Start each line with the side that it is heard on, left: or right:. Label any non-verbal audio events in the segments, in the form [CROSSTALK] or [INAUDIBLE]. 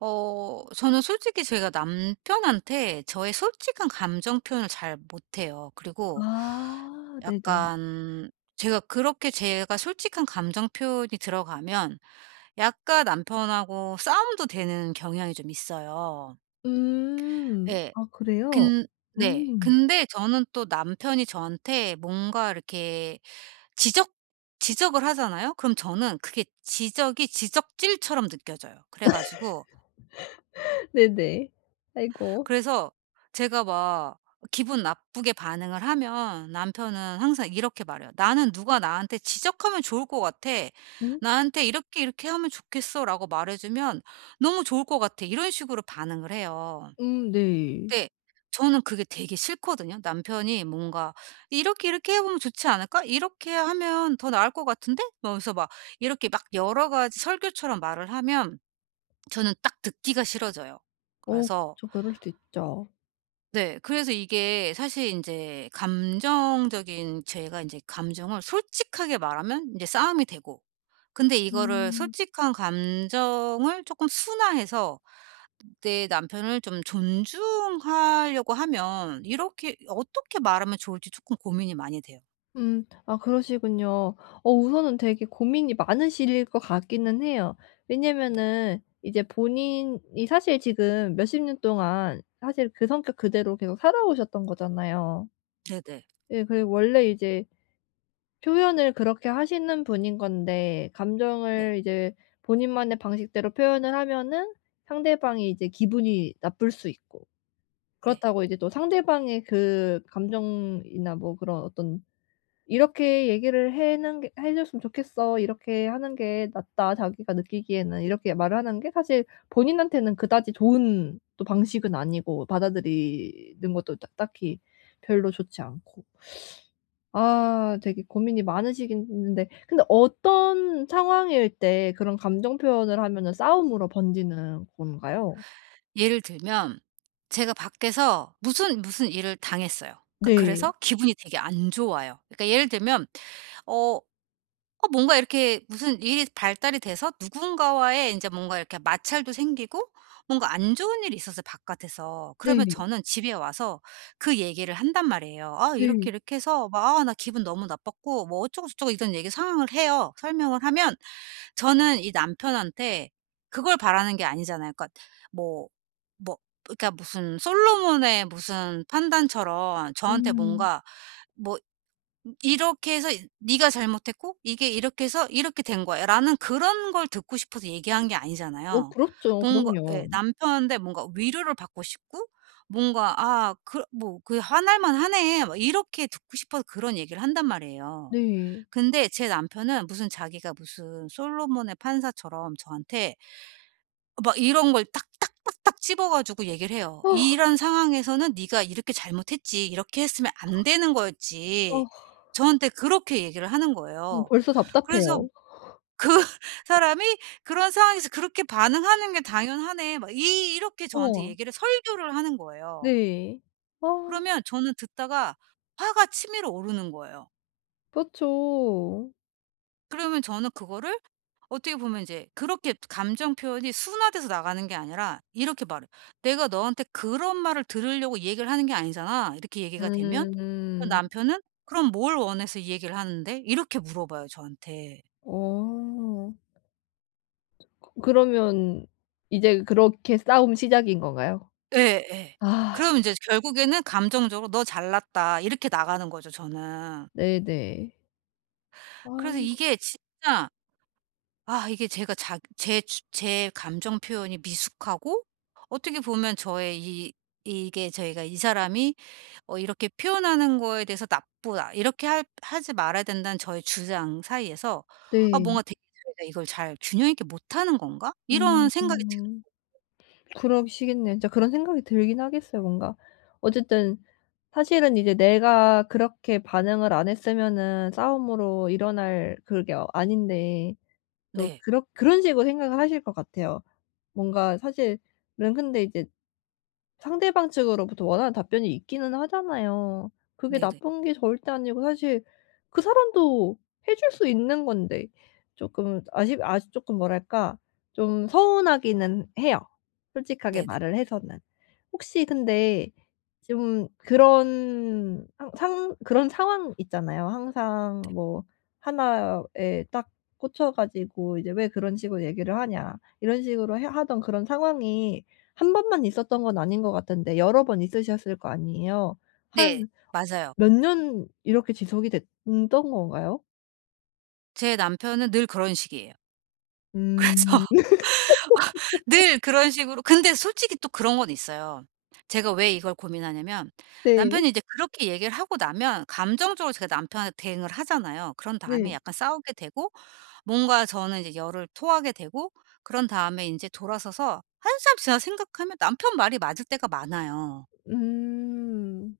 right: 저는 솔직히 제가 남편한테 저의 솔직한 감정 표현을 잘 못해요. 그리고
left: 아 네네.
right: 약간 제가 솔직한 감정 표현이 들어가면 약간 남편하고 싸움도 되는 경향이 좀 있어요.
left: 음.
right: 예.
left: 아 그래요?
right: 근 네.
left: 음.
right: 근데 저는 또 남편이 저한테 뭔가 이렇게 지적 지적을 하잖아요? 그럼 저는 그게 지적이 지적질처럼 느껴져요. 그래 가지고
left: [LAUGHS] 네네. 아이고.
right: 그래서 제가 막 기분 나쁘게 반응을 하면 남편은 항상 이렇게 말해요. "나는 누가 나한테 지적하면 좋을 것 같아.
left: 음.
right: 나한테 이렇게 이렇게 하면 좋겠어."라고 말해주면 "너무 좋을 것 같아." 이런 식으로 반응을 해요.
left: 네.
right: 근데 저는 그게 되게 싫거든요. 남편이 뭔가 "이렇게 이렇게 해 보면 좋지 않을까? 이렇게 하면 더 나을 것 같은데?" 막 이러면서 막 이렇게 막 여러 가지 설교처럼 말을 하면 저는 딱 듣기가 싫어져요.
left: 어
right: 그래서
left: 그쵸. 그럴 수 있죠.
right: 네. 그래서 이게 사실 이제 감정적인 제가 이제 감정을 솔직하게 말하면 이제 싸움이 되고 근데 이거를
left: 음.
right: 솔직한 감정을 조금 순화해서 내 남편을 좀 존중하려고 하면 이렇게 어떻게 말하면 좋을지 조금 고민이 많이 돼요.
left: 음. 아 그러시군요. 우선은 되게 고민이 많으실 것 같기는 해요.
right: 네.
left: 왜냐면은 이제 본인이 사실 지금 몇십 년 동안 사실 그 성격 그대로 계속 살아오셨던 거잖아요.
right: 네네.
left: 예, 그리고 원래 이제 표현을 그렇게 하시는 분인 건데,
right: 네.
left: 감정을 이제 본인만의 방식대로 표현을 하면은 상대방이 이제 기분이 나쁠 수 있고,
right: 네.
left: 그렇다고 이제 또 상대방의 그 감정이나 뭐 그런 어떤 "이렇게 얘기를 해는 게 해 줬으면 좋겠어. 이렇게 하는 게 낫다. 자기가 느끼기에는." 이렇게 말을 하는 게 사실 본인한테는 그다지 좋은 또 방식은 아니고, 받아들이는 것도 딱 딱히 별로 좋지 않고. 아, 되게 고민이 많으시겠는데, 근데 어떤 상황일 때 그런 감정 표현을 하면은 싸움으로 번지는 건가요?
right: 예를 들면 제가 밖에서 무슨 일을 당했어요. 그러니까 그래서
left: 네.
right: 기분이 되게 안 좋아요. 그러니까 예를 들면 어 뭔가 이렇게 무슨 일이 발달이 돼서 누군가와의 이제 뭔가 이렇게 마찰도 생기고 뭔가 안 좋은 일이 있었어요 바깥에서. 그러면
left: 네.
right: 저는 집에 와서 그 얘기를 한단 말이에요. "아 이렇게
left: 네.
right: 이렇게 해서 막 아 나 기분 너무 나빴고 뭐 어쩌고저쩌고." 이런 얘기 상황을 해요. 설명을 하면 저는 이 남편한테 그걸 바라는 게 아니잖아요. 그러니까 뭐 뭐 그러니까 무슨 솔로몬의 무슨 판단처럼 저한테
left: 음.
right: 뭔가 뭐 이렇게 해서 이 "네가 잘못했고 이게 이렇게 해서 이렇게 된 거야."라는 그런 걸 듣고 싶어서 얘기한 게
left: 어
right: 아니잖아요.
left: 그렇죠.
right: 뭔가 예
left: 그럼요.
right: 남편한테 뭔가 위로를 받고 싶고 뭔가 '아 그 뭐 그 화날 만하네.' 막 이렇게 듣고 싶어서 그런 얘기를 한단 말이에요.
left: 네.
right: 근데 제 남편은 무슨 자기가 무슨 솔로몬의 판사처럼 저한테 막 이런 걸 딱딱딱딱 집어 가지고 얘기를 해요.
left: 아.
right: "이런 상황에서는 네가 이렇게 잘못했지. 이렇게 했으면 안 되는 거였지."
left: 아.
right: 저한테 그렇게 얘기를 하는 거예요.
left: 벌써
right: 그래서
left: 답답해요.
right: 그 [LAUGHS] 사람이 "그런 상황에서 그렇게 반응하는 게 당연하네." 막 이 이렇게 저한테
left: 어.
right: 얘기를 설교를 하는 거예요.
left: 네. 아
right: 그러면 저는 듣다가 화가 치밀어 오르는 거예요.
left: 그렇죠.
right: 그러면 저는 그거를 어떻게 보면 이제 그렇게 감정 표현이 순화돼서 나가는 게 아니라 이렇게 말해. "내가 너한테 그런 말을 들으려고 이 얘기를 하는 게 아니잖아." 이렇게 얘기가 되면 그럼
left: 음.
right: 남편은 "그럼 뭘 원해서 이 얘기를 하는데?" 이렇게 물어봐요 저한테.
left: 어. 그러면 이제 그렇게 싸움 시작인 건가요?
right: 예예.
left: 아
right: 그럼 이제 결국에는 감정적으로 "너 잘났다." 이렇게 나가는 거죠 저는.
left: 네네.
right: 그래서
left: 아
right: 이게 진짜 아 이게 제가 자 제 주 제 감정 표현이 미숙하고 어떻게 보면 저의 이 이게 저희가 '이 사람이 어 이렇게 표현하는 거에 대해서 나쁘다. 이렇게 할 하지 말아야 된다.'는 저의 주장 사이에서 아
left: 네.
right: 뭔가 되게 저희가 '이걸 잘 균형 있게 못하는 건가?' 이런
left: 음.
right: 생각이 드
left: 음. 그러시겠네요. 진짜 그런 생각이 들긴 하겠어요, 뭔가. 어쨌든 사실은 이제 내가 그렇게 반응을 안 했으면은 싸움으로 일어날 그게 아닌데, 또
right: 네.
left: 그렇 그런 식으로 생각을 하실 것 같아요. 뭔가 사실은, 근데 이제 상대방 측으로부터 원하는 답변이 있기는 하잖아요. 그게
right: 네네.
left: 나쁜 게 절대 아니고 사실 그 사람도 해줄 수 있는 건데, 쪼끔 아쉽 아쉽 쪼끔 뭐랄까, 좀 서운하기는 해요. 솔직하게
right: 네네.
left: 말을 해서는. 혹시 근데 좀 그런 항 상 그런 상황 있잖아요. 항상 뭐 하나에 딱 꽂혀 가지고 이제 "왜 그런 식으로 얘기를 하냐." 이런 식으로 해 하던 그런 상황이 한 번만 있었던 건 아닌 것 같은데 여러 번 있으셨을 거 아니에요.
right: 네.
left: 한
right: 맞아요.
left: 몇 년 이렇게 지속이 됐던 건가요?
right: 제 남편은 늘 그런 식이에요. [LAUGHS] 그래서
left: 음. [LAUGHS]
right: 늘 그런 식으로 근데 솔직히 또 그런 건 있어요. 제가 왜 이걸 고민하냐면
left: 네.
right: 남편이 이제 그렇게 얘기를 하고 나면 감정적으로 제가 남편한테 대응을 하잖아요. 그런
left: 네.
right: 다음에 약간 싸우게 되고 뭔가 저는 이제 열을 토하게 되고 그런 다음에 인제 돌아서서 한참 지나 생각하면 남편 말이 맞을 때가 많아요.
left: 음.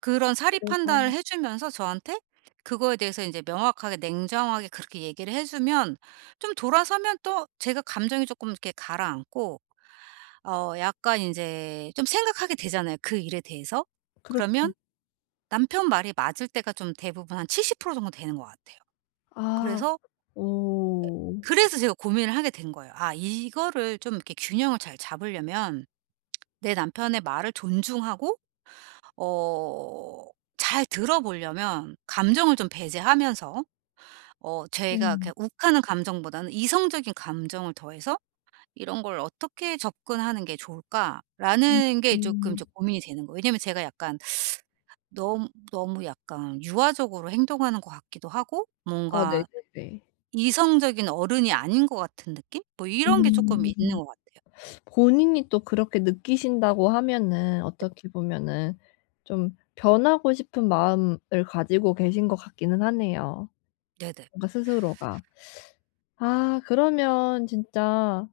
right: 그런 사리
left: 그래서.
right: 판단을 해 주면서 저한테 그거에 대해서 인제 명확하게 냉정하게 그렇게 얘기를 해 주면 좀 돌아서면 또 제가 감정이 쪼끔 이렇게 가라앉고 어 약간 이제 좀 생각하게 되잖아요, 그 일에 대해서.
left: 그렇죠.
right: 그러면 남편 말이 맞을 때가 좀 대부분 한 70% 정도 되는 것 같아요.
left: 아.
right: 그래서
left: 오.
right: 제가 고민을 하게 된 거예요. '아 이거를 좀 이렇게 균형을 잘 잡으려면 내 남편의 말을 존중하고 어 잘 들어 보려면 감정을 좀 배제하면서 어
left: 네.
right: 제가 그냥 욱하는 감정보다는 이성적인 감정을 더해서 이런 걸 어떻게 접근하는 게 좋을까?'라는 게 조금
left: 음.
right: 좀 고민이 되는 거예요. 왜냐면 제가 약간 너무 너무 약간 유아적으로 행동하는 것 같기도 하고
left: 아
right: 뭔가
left: 네네네.
right: 이성적인 어른이 아닌 것 같은 느낌? 뭐 이런 게 조금 있는
left: 음.
right: 것 같아요.
left: 본인이 또 그렇게 느끼신다고 하면은 어떻게 보면은 좀 변하고 싶은 마음을 가지고 계신 것 같기는 하네요,
right: 네네.
left: 뭔가 스스로가. 아, 그러면 진짜,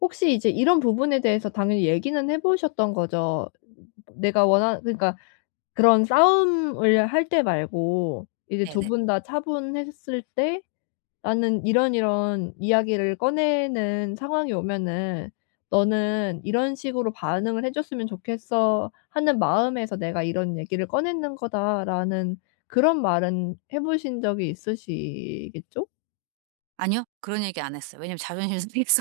left: 혹시 이제 이런 부분에 대해서 당연히 얘기는 해 보셨던 거죠? 내가 원하, 그러니까 그런 싸움을 할 때 말고 이제 두
right: 네네.
left: 분 다 차분했을 때 "나는 이런 이런 이야기를 꺼내는 상황이 오면은 너는 이런 식으로 반응을 해 줬으면 좋겠어." 하는 마음에서 "내가 이런 얘기를 꺼내는 거다."라는 그런 말은 해 보신 적이 있으시겠죠?
right: 아니요. 그런 얘기 안 했어요. 왜냐면 자존심 상해서.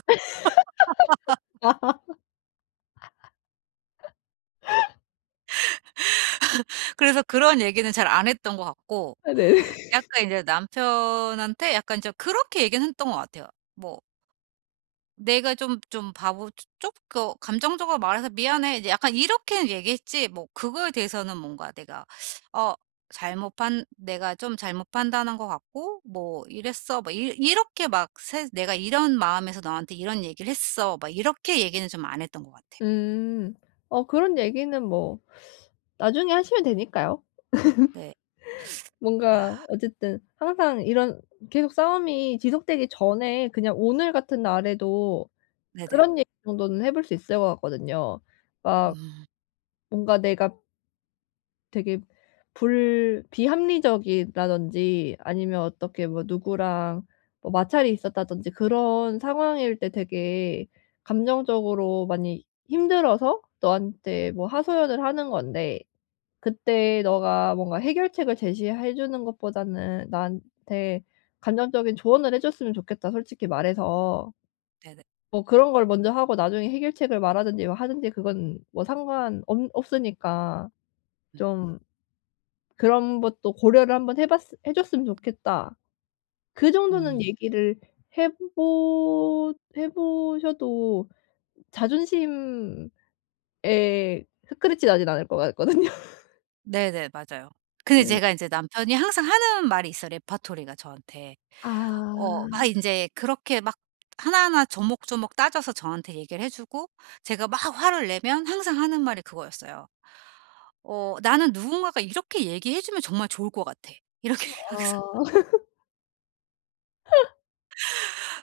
right: [LAUGHS] 그래서 그런 얘기는 잘 안 했던 것 같고
left: 네. 네.
right: 약간 이제 남편한테 약간 좀 그렇게 얘기는 했던 것 같아요. 뭐 내가 좀 바보 좀 그 감정적으로 말해서 "미안해." 이제 약간 이렇게는 얘기했지 뭐 그거에 대해서는 뭔가 내가 어 잘못 판 내가 좀 잘못 판단한 것 같고 뭐 "이랬어." 막 이 이렇게 막 세, "내가 이런 마음에서 너한테 이런 얘기를 했어." 막 이렇게 얘기는 좀 안 했던 것 같아요.
left: 음. 그런 얘기는 뭐 나중에 하시면 되니까요.
right: 네.
left: 뭔가
right: 아
left: 어쨌든 항상 이런 계속 싸움이 지속되기 전에 그냥 오늘 같은 날에도
right: 네네.
left: 그런 얘기 정도는 해볼 수 있을 것 같거든요. 막
right: 음
left: 뭔가 내가 되게 불 비합리적이라든지, 아니면 어떻게 뭐 누구랑 뭐 마찰이 있었다든지 그런 상황일 때 되게 감정적으로 많이 힘들어서 너한테 뭐 하소연을 하는 건데, 그때 너가 뭔가 해결책을 제시해 주는 것보다는 나한테 감정적인 조언을 해 줬으면 좋겠다, 솔직히 말해서.
right: 네네.
left: 뭐 그런 걸 먼저 하고 나중에 해결책을 말하든지 뭐 하든지 그건 뭐 상관 없 없으니까
right: 음
left: 좀 그런 것도 고려를 한번 해 줬으면 좋겠다. 그
right: 음.
left: 정도는 얘기를 해보 해 보셔도 자존심에 스크래치 나진 않을 것 같거든요.
right: 네네. 맞아요. 근데
left: 음.
right: 제가 이제 남편이 항상 하는 말이 있어 레퍼토리가 저한테.
left: 아.
right: 막 이제 그렇게 막 하나하나 조목조목 따져서 저한테 얘기를 해 주고 제가 막 화를 내면 항상 하는 말이 그거였어요. 어 "나는 누군가가 이렇게 얘기해 주면 정말 좋을 것 같아." 이렇게
left: [LAUGHS]
right: [LAUGHS] 항상.
left: 어.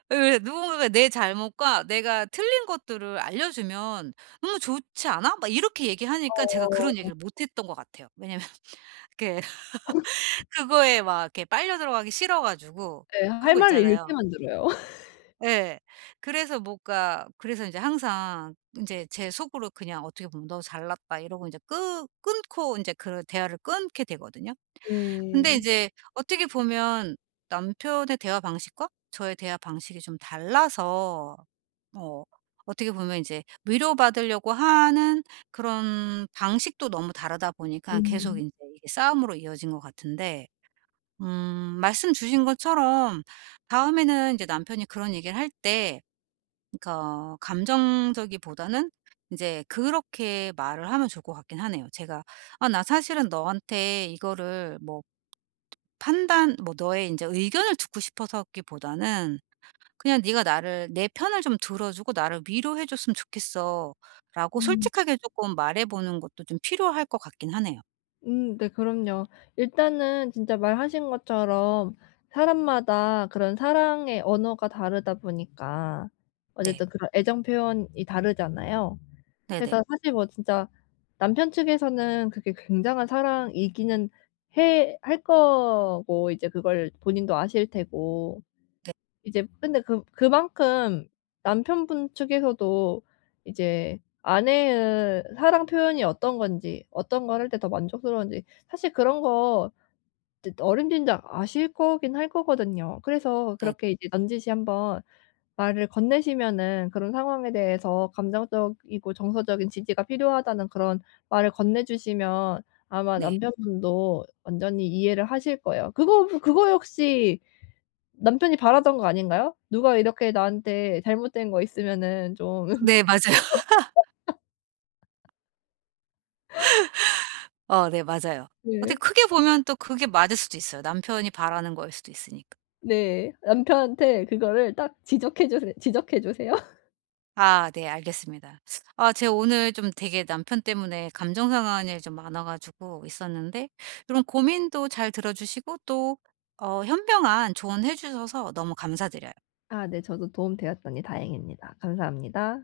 right: 왜 누군가가 내 잘못과 내가 틀린 것들을 알려주면 "너무 좋지 않아?" 막 이렇게 얘기하니까 제가 그런
left: 어.
right: 얘기를 못 했던 것 같아요. 왜냐면 [LAUGHS] 이렇게 그거에 막 이렇게 빨려 들어가기 싫어 가지고.
left: 네.
right: 그런
left: 할
right: 거
left: 말을 잃게
right: 있잖아요.
left: 만들어요.
right: 예. 그래서 뭔가 그래서 이제 항상 인제 제 속으로 그냥 어떻게 보면 '너 잘났다.' 이러고 인제 끄 끊고 인제 그 대화를 끊게 되거든요. 근데
left: 네.
right: 이제 어떻게 보면 남편의 대화 방식과 저의 대화 방식이 좀 달라서 어 어떻게 보면 이제 위로받으려고 하는 그런 방식도 너무 다르다 보니까 계속
left: 음.
right: 인제 이게 싸움으로 이어진 것 같은데 말씀 주신 것처럼 다음에는 이제 남편이 그런 얘기를 할때 그러니까 감정적이보다는 이제 그렇게 말을 하면 좋을 것 같긴 하네요. 제가 "아 나 사실은 너한테 이거를 뭐 판단 뭐 너의 이제 의견을 듣고 싶어서."기보다는 그냥 "네가 나를 내 편을 좀 들어 주고 나를 위로해 줬으면 좋겠어."라고
left: 음.
right: 솔직하게 조금 말해 보는 것도 좀 필요할 것 같긴 하네요.
left: 네 그럼요. 일단은 진짜 말하신 것처럼 사람마다 그런 사랑의 언어가 다르다 보니까
right: 네.
left: 어쨌든 그런 애정 표현이 다르잖아요.
right: 네 네.
left: 그래서 사실 뭐 진짜 남편 측에서는 그게 굉장한 사랑이기는 해 할 거고, 이제 그걸 본인도 아실 테고.
right: 네.
left: 이제 근데 그 그만큼 남편분 측에서도 이제 아내의 사랑 표현이 어떤 건지, 어떤 걸 할 때 더 만족스러운지 사실 그런 거 이제 어림짐작 아실 거긴 할 거거든요. 그래서
right: 네.
left: 그렇게
right: 네.
left: 이제 넌지시 한번 말을 건네시면은, 그런 상황에 대해서 감정적이고 정서적인 지지가 필요하다는 그런 말을 건네 주시면 아마
right: 네
left: 남편분도 완전히 이해를 하실 거예요. 그거 역시 남편이 바라던 거 아닌가요? 누가 이렇게 나한테 잘못된 거 있으면은 좀.
right: 네,
left: [LAUGHS]
right: 맞아요. [LAUGHS] 어 네 맞아요. 어떻게
left: 네.
right: 크게 보면 또 그게 맞을 수도 있어요. 남편이 바라는 거일 수도 있으니까.
left: 네. 남편한테 그거를 딱 지적해 주세요. [LAUGHS]
right: 아 네 알겠습니다. 아 제가 오늘 좀 되게 남편 때문에 감정 상환이 좀 많아 가지고 있었는데 이런 고민도 잘 들어 주시고 또 어 현명한 조언해 주셔서 너무 감사드려요.
left: 아 네. 저도 도움 되었더니 다행입니다. 감사합니다.